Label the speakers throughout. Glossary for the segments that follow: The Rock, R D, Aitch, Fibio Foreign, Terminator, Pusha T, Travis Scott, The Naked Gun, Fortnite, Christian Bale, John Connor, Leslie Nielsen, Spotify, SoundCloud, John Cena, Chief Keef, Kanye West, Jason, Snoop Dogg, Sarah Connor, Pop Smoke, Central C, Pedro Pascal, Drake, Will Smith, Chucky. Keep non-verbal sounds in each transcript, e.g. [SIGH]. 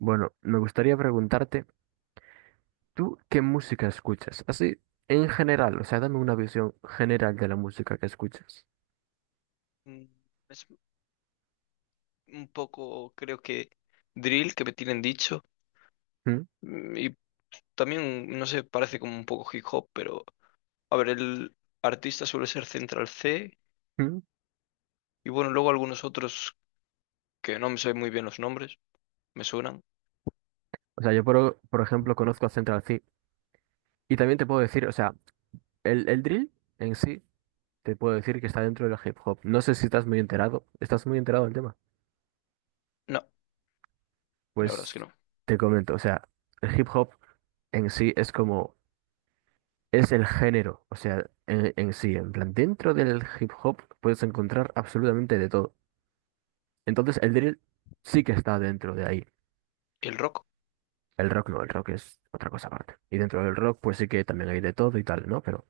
Speaker 1: Bueno, me gustaría preguntarte, ¿tú qué música escuchas? Así, en general, o sea, dame una visión general de la música que escuchas.
Speaker 2: Mm, Es un poco, creo que, drill que me tienen dicho.
Speaker 1: ¿Mm?
Speaker 2: Y también, no sé, parece como un poco hip hop, pero a ver, el artista suele ser Central C.
Speaker 1: ¿Mm?
Speaker 2: Y bueno, luego algunos otros que no me sé muy bien los nombres, me suenan.
Speaker 1: O sea, yo por ejemplo conozco a Central C y también te puedo decir, o sea, el drill en sí te puedo decir que está dentro del hip hop. No sé si estás muy enterado, ¿estás muy enterado del tema?
Speaker 2: No, la verdad es que
Speaker 1: Pues
Speaker 2: no.
Speaker 1: te comento, o sea, el hip hop en sí es como, es el género, o sea, en sí, en plan, dentro del hip hop puedes encontrar absolutamente de todo. Entonces el drill sí que está dentro de ahí.
Speaker 2: ¿Y el rock?
Speaker 1: El rock no, el rock es otra cosa aparte. Y dentro del rock pues sí que también hay de todo y tal, ¿no? Pero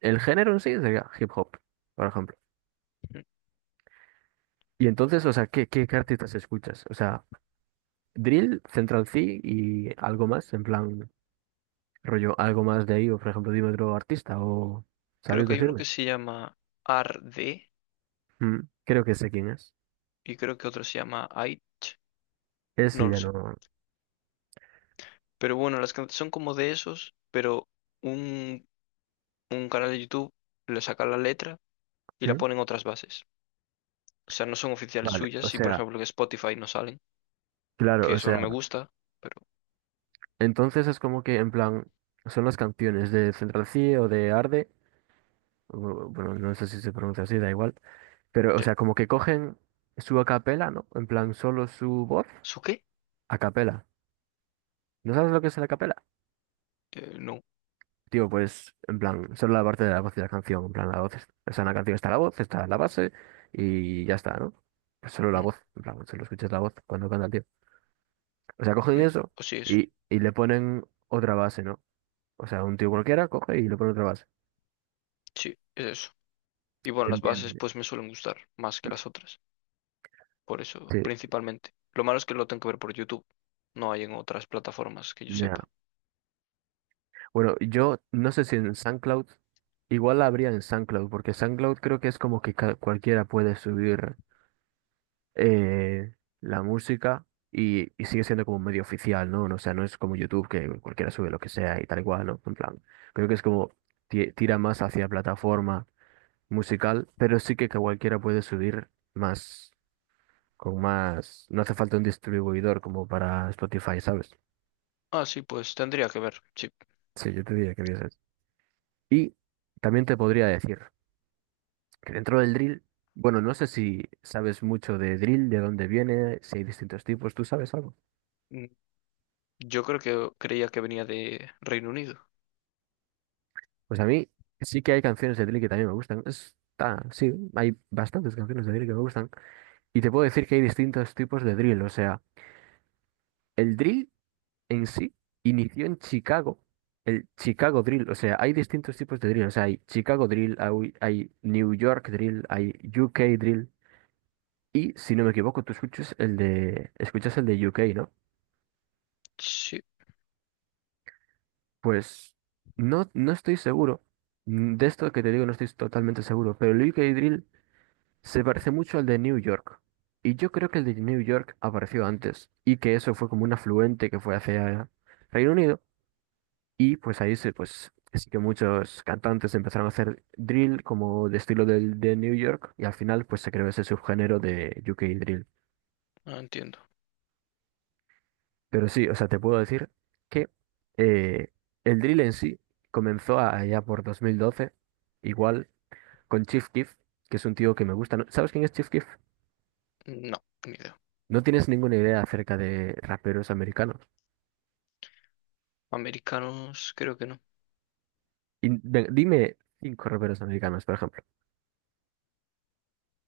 Speaker 1: el género en sí sería hip hop, por ejemplo.
Speaker 2: Mm,
Speaker 1: Y entonces, o sea, ¿qué, artistas escuchas? O sea, drill, Central C y algo más, en plan, rollo, algo más de ahí, o por ejemplo, dime otro artista, o
Speaker 2: Creo
Speaker 1: ¿sabrías
Speaker 2: que hay uno que
Speaker 1: decirme?
Speaker 2: se llama RD
Speaker 1: Creo que sé quién es.
Speaker 2: y creo que otro se llama Aitch,
Speaker 1: Ese
Speaker 2: no lo
Speaker 1: ya
Speaker 2: sé.
Speaker 1: no.
Speaker 2: Pero bueno, las canciones son como de esos, pero un, un canal de YouTube le saca la letra y la
Speaker 1: Mm,
Speaker 2: ponen otras bases. O sea, no son oficiales
Speaker 1: vale, o
Speaker 2: suyas y por
Speaker 1: sea,
Speaker 2: ejemplo en Spotify no salen,
Speaker 1: claro,
Speaker 2: que
Speaker 1: o
Speaker 2: eso no
Speaker 1: sea,
Speaker 2: me gusta, pero
Speaker 1: entonces es como que en plan, son las canciones de Central C o de Arde bueno, no sé si se pronuncia así, da igual. Pero, o
Speaker 2: sí.
Speaker 1: sea, como que cogen su acapela, ¿no? En plan, solo su voz,
Speaker 2: ¿Eso qué?
Speaker 1: acapela. ¿No sabes lo que es la acapela?
Speaker 2: No.
Speaker 1: Tío, pues, en plan, solo la parte de la voz de la canción. En plan, la voz, o sea, en la canción está la voz, está la base y ya está, ¿no? Pues solo la
Speaker 2: Mm,
Speaker 1: voz, en plan, solo escuchas la voz cuando canta el tío. O sea, cogen
Speaker 2: mm.
Speaker 1: eso
Speaker 2: Pues sí, eso.
Speaker 1: y le ponen otra base, ¿no? O sea, un tío cualquiera coge y le pone otra base.
Speaker 2: Sí, es eso. Y bueno, las
Speaker 1: Entiendo.
Speaker 2: bases pues me suelen gustar más que las otras, por eso
Speaker 1: Sí,
Speaker 2: principalmente. Lo malo es que lo tengo que ver por YouTube, no hay en otras plataformas que yo
Speaker 1: ya.
Speaker 2: sepa.
Speaker 1: Bueno, yo no sé si en SoundCloud, igual la habría en SoundCloud, porque SoundCloud creo que es como que cualquiera puede subir eh, la música y sigue siendo como medio oficial, ¿no? O sea, no es como YouTube que cualquiera sube lo que sea y tal y cual, ¿no? En plan, creo que es como tira más hacia plataforma musical, pero sí que cualquiera puede subir más, con más, no hace falta un distribuidor como para Spotify, ¿sabes?
Speaker 2: Ah, sí, pues tendría que ver, sí.
Speaker 1: Sí, yo te diría que vieses. Y también te podría decir que dentro del drill, bueno, no sé si sabes mucho de drill, de dónde viene, si hay distintos tipos, ¿tú sabes algo?
Speaker 2: Mm, Yo creo que creía que venía de Reino Unido.
Speaker 1: Pues a mí sí que hay canciones de drill que también me gustan. Está, sí, hay bastantes canciones de drill que me gustan. Y te puedo decir que hay distintos tipos de drill, o sea, el drill en sí inició en Chicago. El Chicago Drill, o sea, hay distintos tipos de drill, o sea, hay Chicago Drill, hay New York Drill, hay UK Drill, y si no me equivoco, tú escuchas el de UK, ¿no?
Speaker 2: Sí,
Speaker 1: Pues no, no estoy seguro. De esto que te digo no estoy totalmente seguro, pero el UK Drill se parece mucho al de New York. Y yo creo que el de New York apareció antes y que eso fue como un afluente que fue hacia Reino Unido. Y pues pues sí que muchos cantantes empezaron a hacer drill como de estilo del de New York y al final pues se creó ese subgénero de UK Drill.
Speaker 2: no entiendo.
Speaker 1: Pero sí, o sea, te puedo decir que eh, el drill en sí comenzó allá por 2012. Igual con Chief Keef, que es un tío que me gusta, ¿no? ¿Sabes quién es Chief Keef?
Speaker 2: No, ni idea.
Speaker 1: No tienes ninguna idea acerca de raperos americanos.
Speaker 2: Americanos, creo que no.
Speaker 1: Y dime cinco raperos americanos, por ejemplo.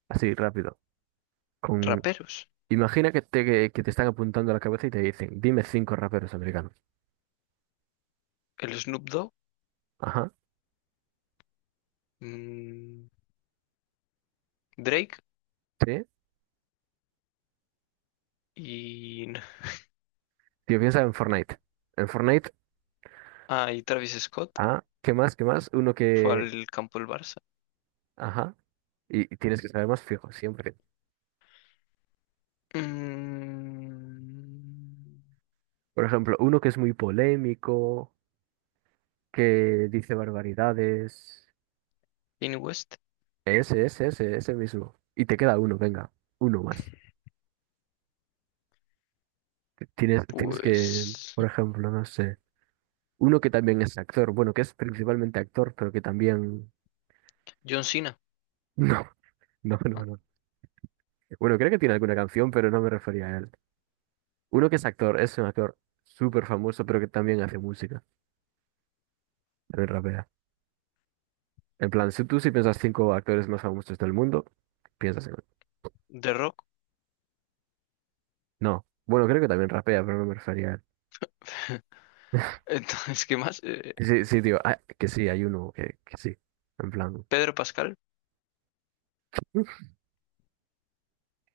Speaker 1: Así, rápido. Con...
Speaker 2: Raperos.
Speaker 1: Imagina que te están apuntando a la cabeza y te dicen, dime cinco raperos americanos.
Speaker 2: El Snoop Dogg,
Speaker 1: Ajá.
Speaker 2: mm, Drake
Speaker 1: Sí.
Speaker 2: y... [LAUGHS]
Speaker 1: Tío, piensa en Fortnite. En Fortnite,
Speaker 2: Ah, y Travis Scott
Speaker 1: ah, ¿qué más? ¿Qué más? Uno
Speaker 2: fue
Speaker 1: que...
Speaker 2: al campo del Barça.
Speaker 1: Ajá. Y tienes que saber más fijo, siempre.
Speaker 2: Mm,
Speaker 1: Por ejemplo, uno que es muy polémico, que dice barbaridades.
Speaker 2: Kanye West,
Speaker 1: Ese mismo. Y te queda uno, venga, uno más. Tienes que,
Speaker 2: pues...
Speaker 1: por ejemplo, no sé, uno que también es actor, bueno, que es principalmente actor, pero que también...
Speaker 2: John Cena.
Speaker 1: [LAUGHS] No, no, no,
Speaker 2: Ah,
Speaker 1: no. Bueno, creo que tiene alguna canción, pero no me refería a él. Uno que es actor, es un actor súper famoso, pero que también hace música, también rapea. En plan, si tú si piensas cinco actores más famosos del mundo, piensas en él.
Speaker 2: The Rock.
Speaker 1: No, bueno, creo que también rapea, pero no me refería a él.
Speaker 2: [LAUGHS] Entonces, ¿qué más?
Speaker 1: Sí, sí, tío, ah, que sí, hay uno que sí, en plan...
Speaker 2: Pedro Pascal.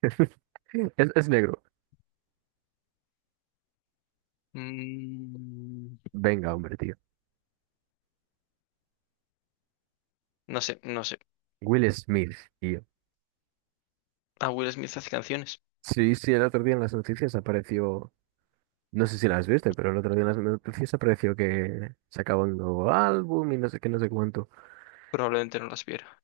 Speaker 1: [LAUGHS] Es negro.
Speaker 2: Mm,
Speaker 1: Venga, hombre, tío.
Speaker 2: no sé, no sé.
Speaker 1: Will Smith, tío.
Speaker 2: A Will Smith hace canciones.
Speaker 1: Sí, sí, el otro día en las noticias apareció. No sé si las viste, pero el otro día en las noticias apareció que sacaba un nuevo álbum y no sé qué, no sé cuánto.
Speaker 2: Probablemente no las viera.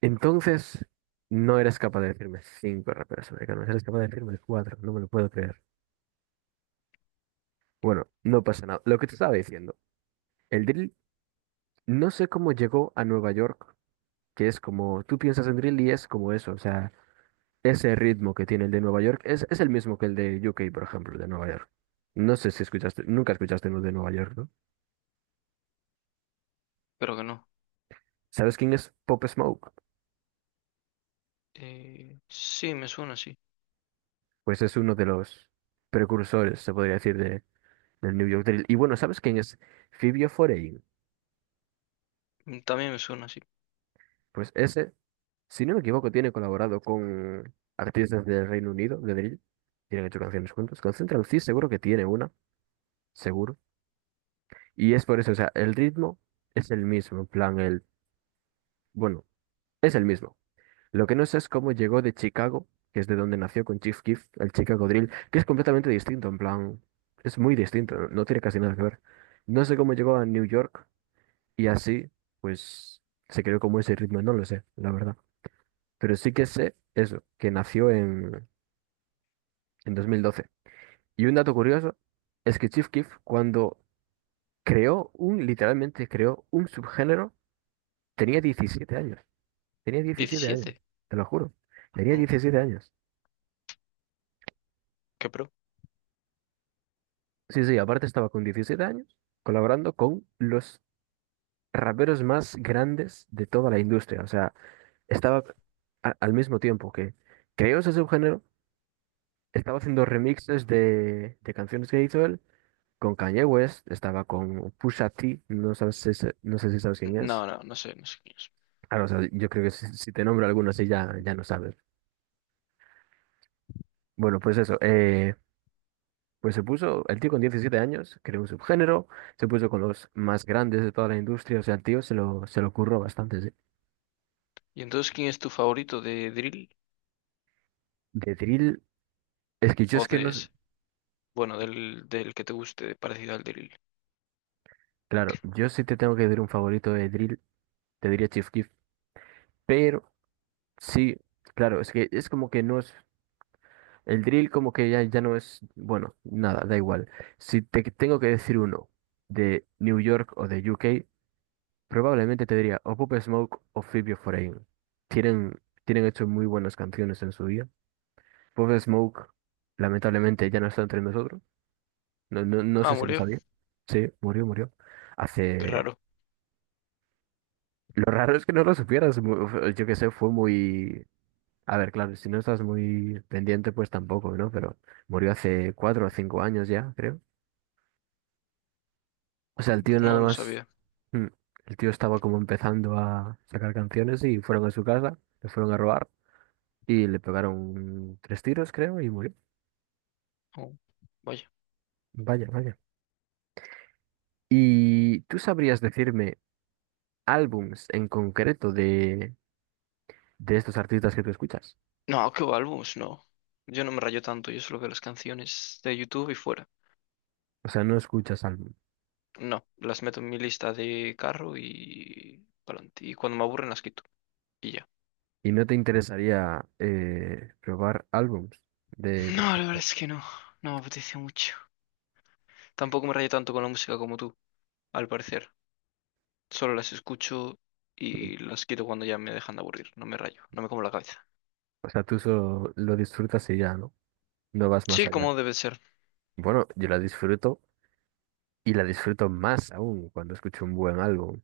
Speaker 1: Entonces, no eres capaz de decirme cinco raperos americanos, eres capaz de decirme cuatro, no me lo puedo creer. Bueno, no pasa nada. Lo que te estaba diciendo, el drill, no sé cómo llegó a Nueva York, que es como, tú piensas en drill y es como eso, o sea, ese ritmo que tiene el de Nueva York es el mismo que el de UK por ejemplo, de Nueva York. No sé si escuchaste, nunca escuchaste uno de Nueva York, ¿no?
Speaker 2: Pero que no.
Speaker 1: ¿Sabes quién es Pop Smoke?
Speaker 2: Sí, me suena sí.
Speaker 1: Pues es uno de los precursores, se podría decir, del New York Drill. Y bueno, ¿sabes quién es Fibio Foreign?
Speaker 2: Mm, también me suena sí.
Speaker 1: Pues ese, si no me equivoco, tiene colaborado con artistas del Reino Unido, de Drill. Tienen hecho canciones juntos. Con Central C seguro que tiene una, seguro. Y es por eso, o sea, el ritmo es el mismo, en plan, el, bueno, es el mismo. Lo que no sé es cómo llegó de Chicago, que es de donde nació con Chief Keef, el Chicago Drill, que es completamente distinto, en plan, es muy distinto, no tiene casi nada que ver. No sé cómo llegó a New York y así, pues, se creó como ese ritmo, no lo sé, la verdad. Pero sí que sé eso, que nació en 2012. Y un dato curioso es que Chief Keef, cuando creó un, literalmente creó un subgénero, tenía 17 años. Tenía 17 años,
Speaker 2: ¿17?
Speaker 1: te lo juro. Tenía
Speaker 2: ¿No?
Speaker 1: 17 años.
Speaker 2: ¿Qué pro?
Speaker 1: Sí, sí, aparte estaba con 17 años colaborando con los raperos más grandes de toda la industria. O sea, estaba al mismo tiempo que creó ese subgénero, estaba haciendo remixes de canciones que hizo él con Kanye West, estaba con Pusha T, no sabes si no sé si sabes quién
Speaker 2: No,
Speaker 1: es.
Speaker 2: no, no sé, no sé quién es.
Speaker 1: Claro, o sea, yo creo que si, te nombro alguno así ya no sabes. Bueno, pues eso, pues se puso, el tío con 17 años, creó un subgénero, se puso con los más grandes de toda la industria, o sea, el tío se lo curró bastante. Sí.
Speaker 2: ¿Y entonces quién es tu favorito de Drill?
Speaker 1: De drill, es que yo
Speaker 2: ¿O
Speaker 1: es que no,
Speaker 2: de ese? Bueno, del que te guste, parecido al Drill.
Speaker 1: claro, yo sí te tengo que decir un favorito de drill, te diría Chief Keef, pero sí, claro, es que es como que no es, el drill como que ya no es, bueno, nada, da igual. Si te tengo que decir uno de New York o de UK, probablemente te diría o Pop Smoke o Fibio Foreign. Tienen hecho muy buenas canciones en su día. Bob Smoke, lamentablemente, ya no está entre nosotros. No, no, no
Speaker 2: Ah,
Speaker 1: sé si lo
Speaker 2: murió.
Speaker 1: sabía. Sí, murió, murió.
Speaker 2: Qué
Speaker 1: Hace...
Speaker 2: raro.
Speaker 1: Lo raro es que no lo supieras. Yo qué sé, fue muy... A ver, claro, si no estás muy pendiente, pues tampoco, ¿no? Pero murió hace 4 o 5 años ya, creo. O sea, el tío
Speaker 2: Pues no,
Speaker 1: nada
Speaker 2: no
Speaker 1: más...
Speaker 2: sabía.
Speaker 1: mm, el tío estaba como empezando a sacar canciones y fueron a su casa, le fueron a robar y le pegaron tres tiros, creo, y murió.
Speaker 2: Oh, vaya.
Speaker 1: Vaya, vaya. ¿Y tú sabrías decirme... álbums en concreto de estos artistas que tú escuchas?
Speaker 2: No, qué álbumes, no. Yo no me rayo tanto, yo solo veo las canciones de YouTube y fuera.
Speaker 1: O sea, no escuchas álbum.
Speaker 2: No, las meto en mi lista de carro y pa'lante. Y cuando me aburren las quito. Y ya.
Speaker 1: Y no te interesaría probar álbums de, por
Speaker 2: No, la verdad
Speaker 1: ejemplo.
Speaker 2: es que no. No me apetece mucho. Tampoco me rayo tanto con la música como tú, al parecer. Solo las escucho y las quito cuando ya me dejan de aburrir. No me rayo, no me como la cabeza.
Speaker 1: O sea, tú solo lo disfrutas y ya, ¿no? No vas más
Speaker 2: Sí,
Speaker 1: allá.
Speaker 2: como debe ser.
Speaker 1: Bueno, yo la disfruto y la disfruto más aún cuando escucho un buen álbum.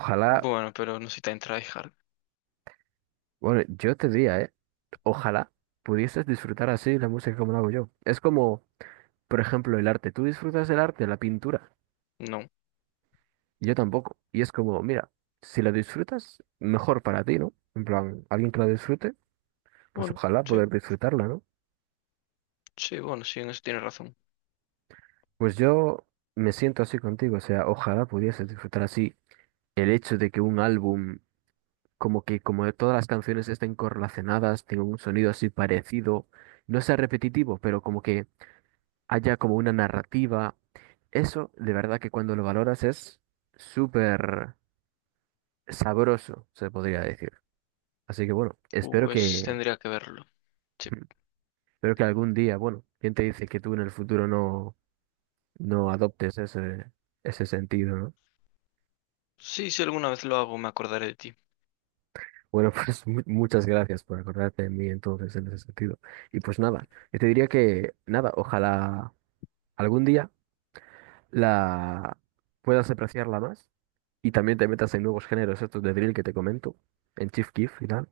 Speaker 1: Ojalá,
Speaker 2: Bueno, pero no soy tan tryhard.
Speaker 1: bueno, yo te diría, ¿eh? Ojalá pudieses disfrutar así la música como la hago yo. Es como, por ejemplo, el arte. ¿Tú disfrutas del arte, la pintura?
Speaker 2: No.
Speaker 1: Yo tampoco. Y es como, mira, si la disfrutas, mejor para ti, ¿no? En plan, alguien que la disfrute, pues
Speaker 2: Bueno,
Speaker 1: ojalá
Speaker 2: sí,
Speaker 1: poder disfrutarla, ¿no?
Speaker 2: sí, bueno, sí, en eso tienes razón.
Speaker 1: Pues yo me siento así contigo, o sea, ojalá pudiese disfrutar así el hecho de que un álbum, como que como todas las canciones estén correlacionadas, tengan un sonido así parecido, no sea repetitivo, pero como que haya como una narrativa. Eso, de verdad que cuando lo valoras es súper sabroso, se podría decir. Así que bueno, espero
Speaker 2: Pues
Speaker 1: que...
Speaker 2: tendría que verlo. Sí.
Speaker 1: [LAUGHS] Pero que algún día, bueno, ¿quién te dice que tú en el futuro no adoptes ese, ese sentido, ¿no?
Speaker 2: Sí, si alguna vez lo hago, me acordaré de ti.
Speaker 1: Bueno, [LAUGHS] pues muchas gracias por acordarte de mí entonces en ese sentido. Y pues nada, yo te diría que nada, ojalá algún día la puedas apreciarla más y también te metas en nuevos géneros estos de drill que te comento, en Chief Keef y tal,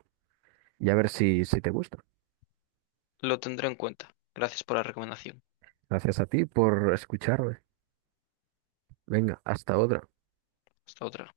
Speaker 1: y a ver si te gusta.
Speaker 2: Lo tendré en cuenta. Gracias por la recomendación.
Speaker 1: Gracias a ti por escucharme. Venga, hasta otra.
Speaker 2: Hasta otra.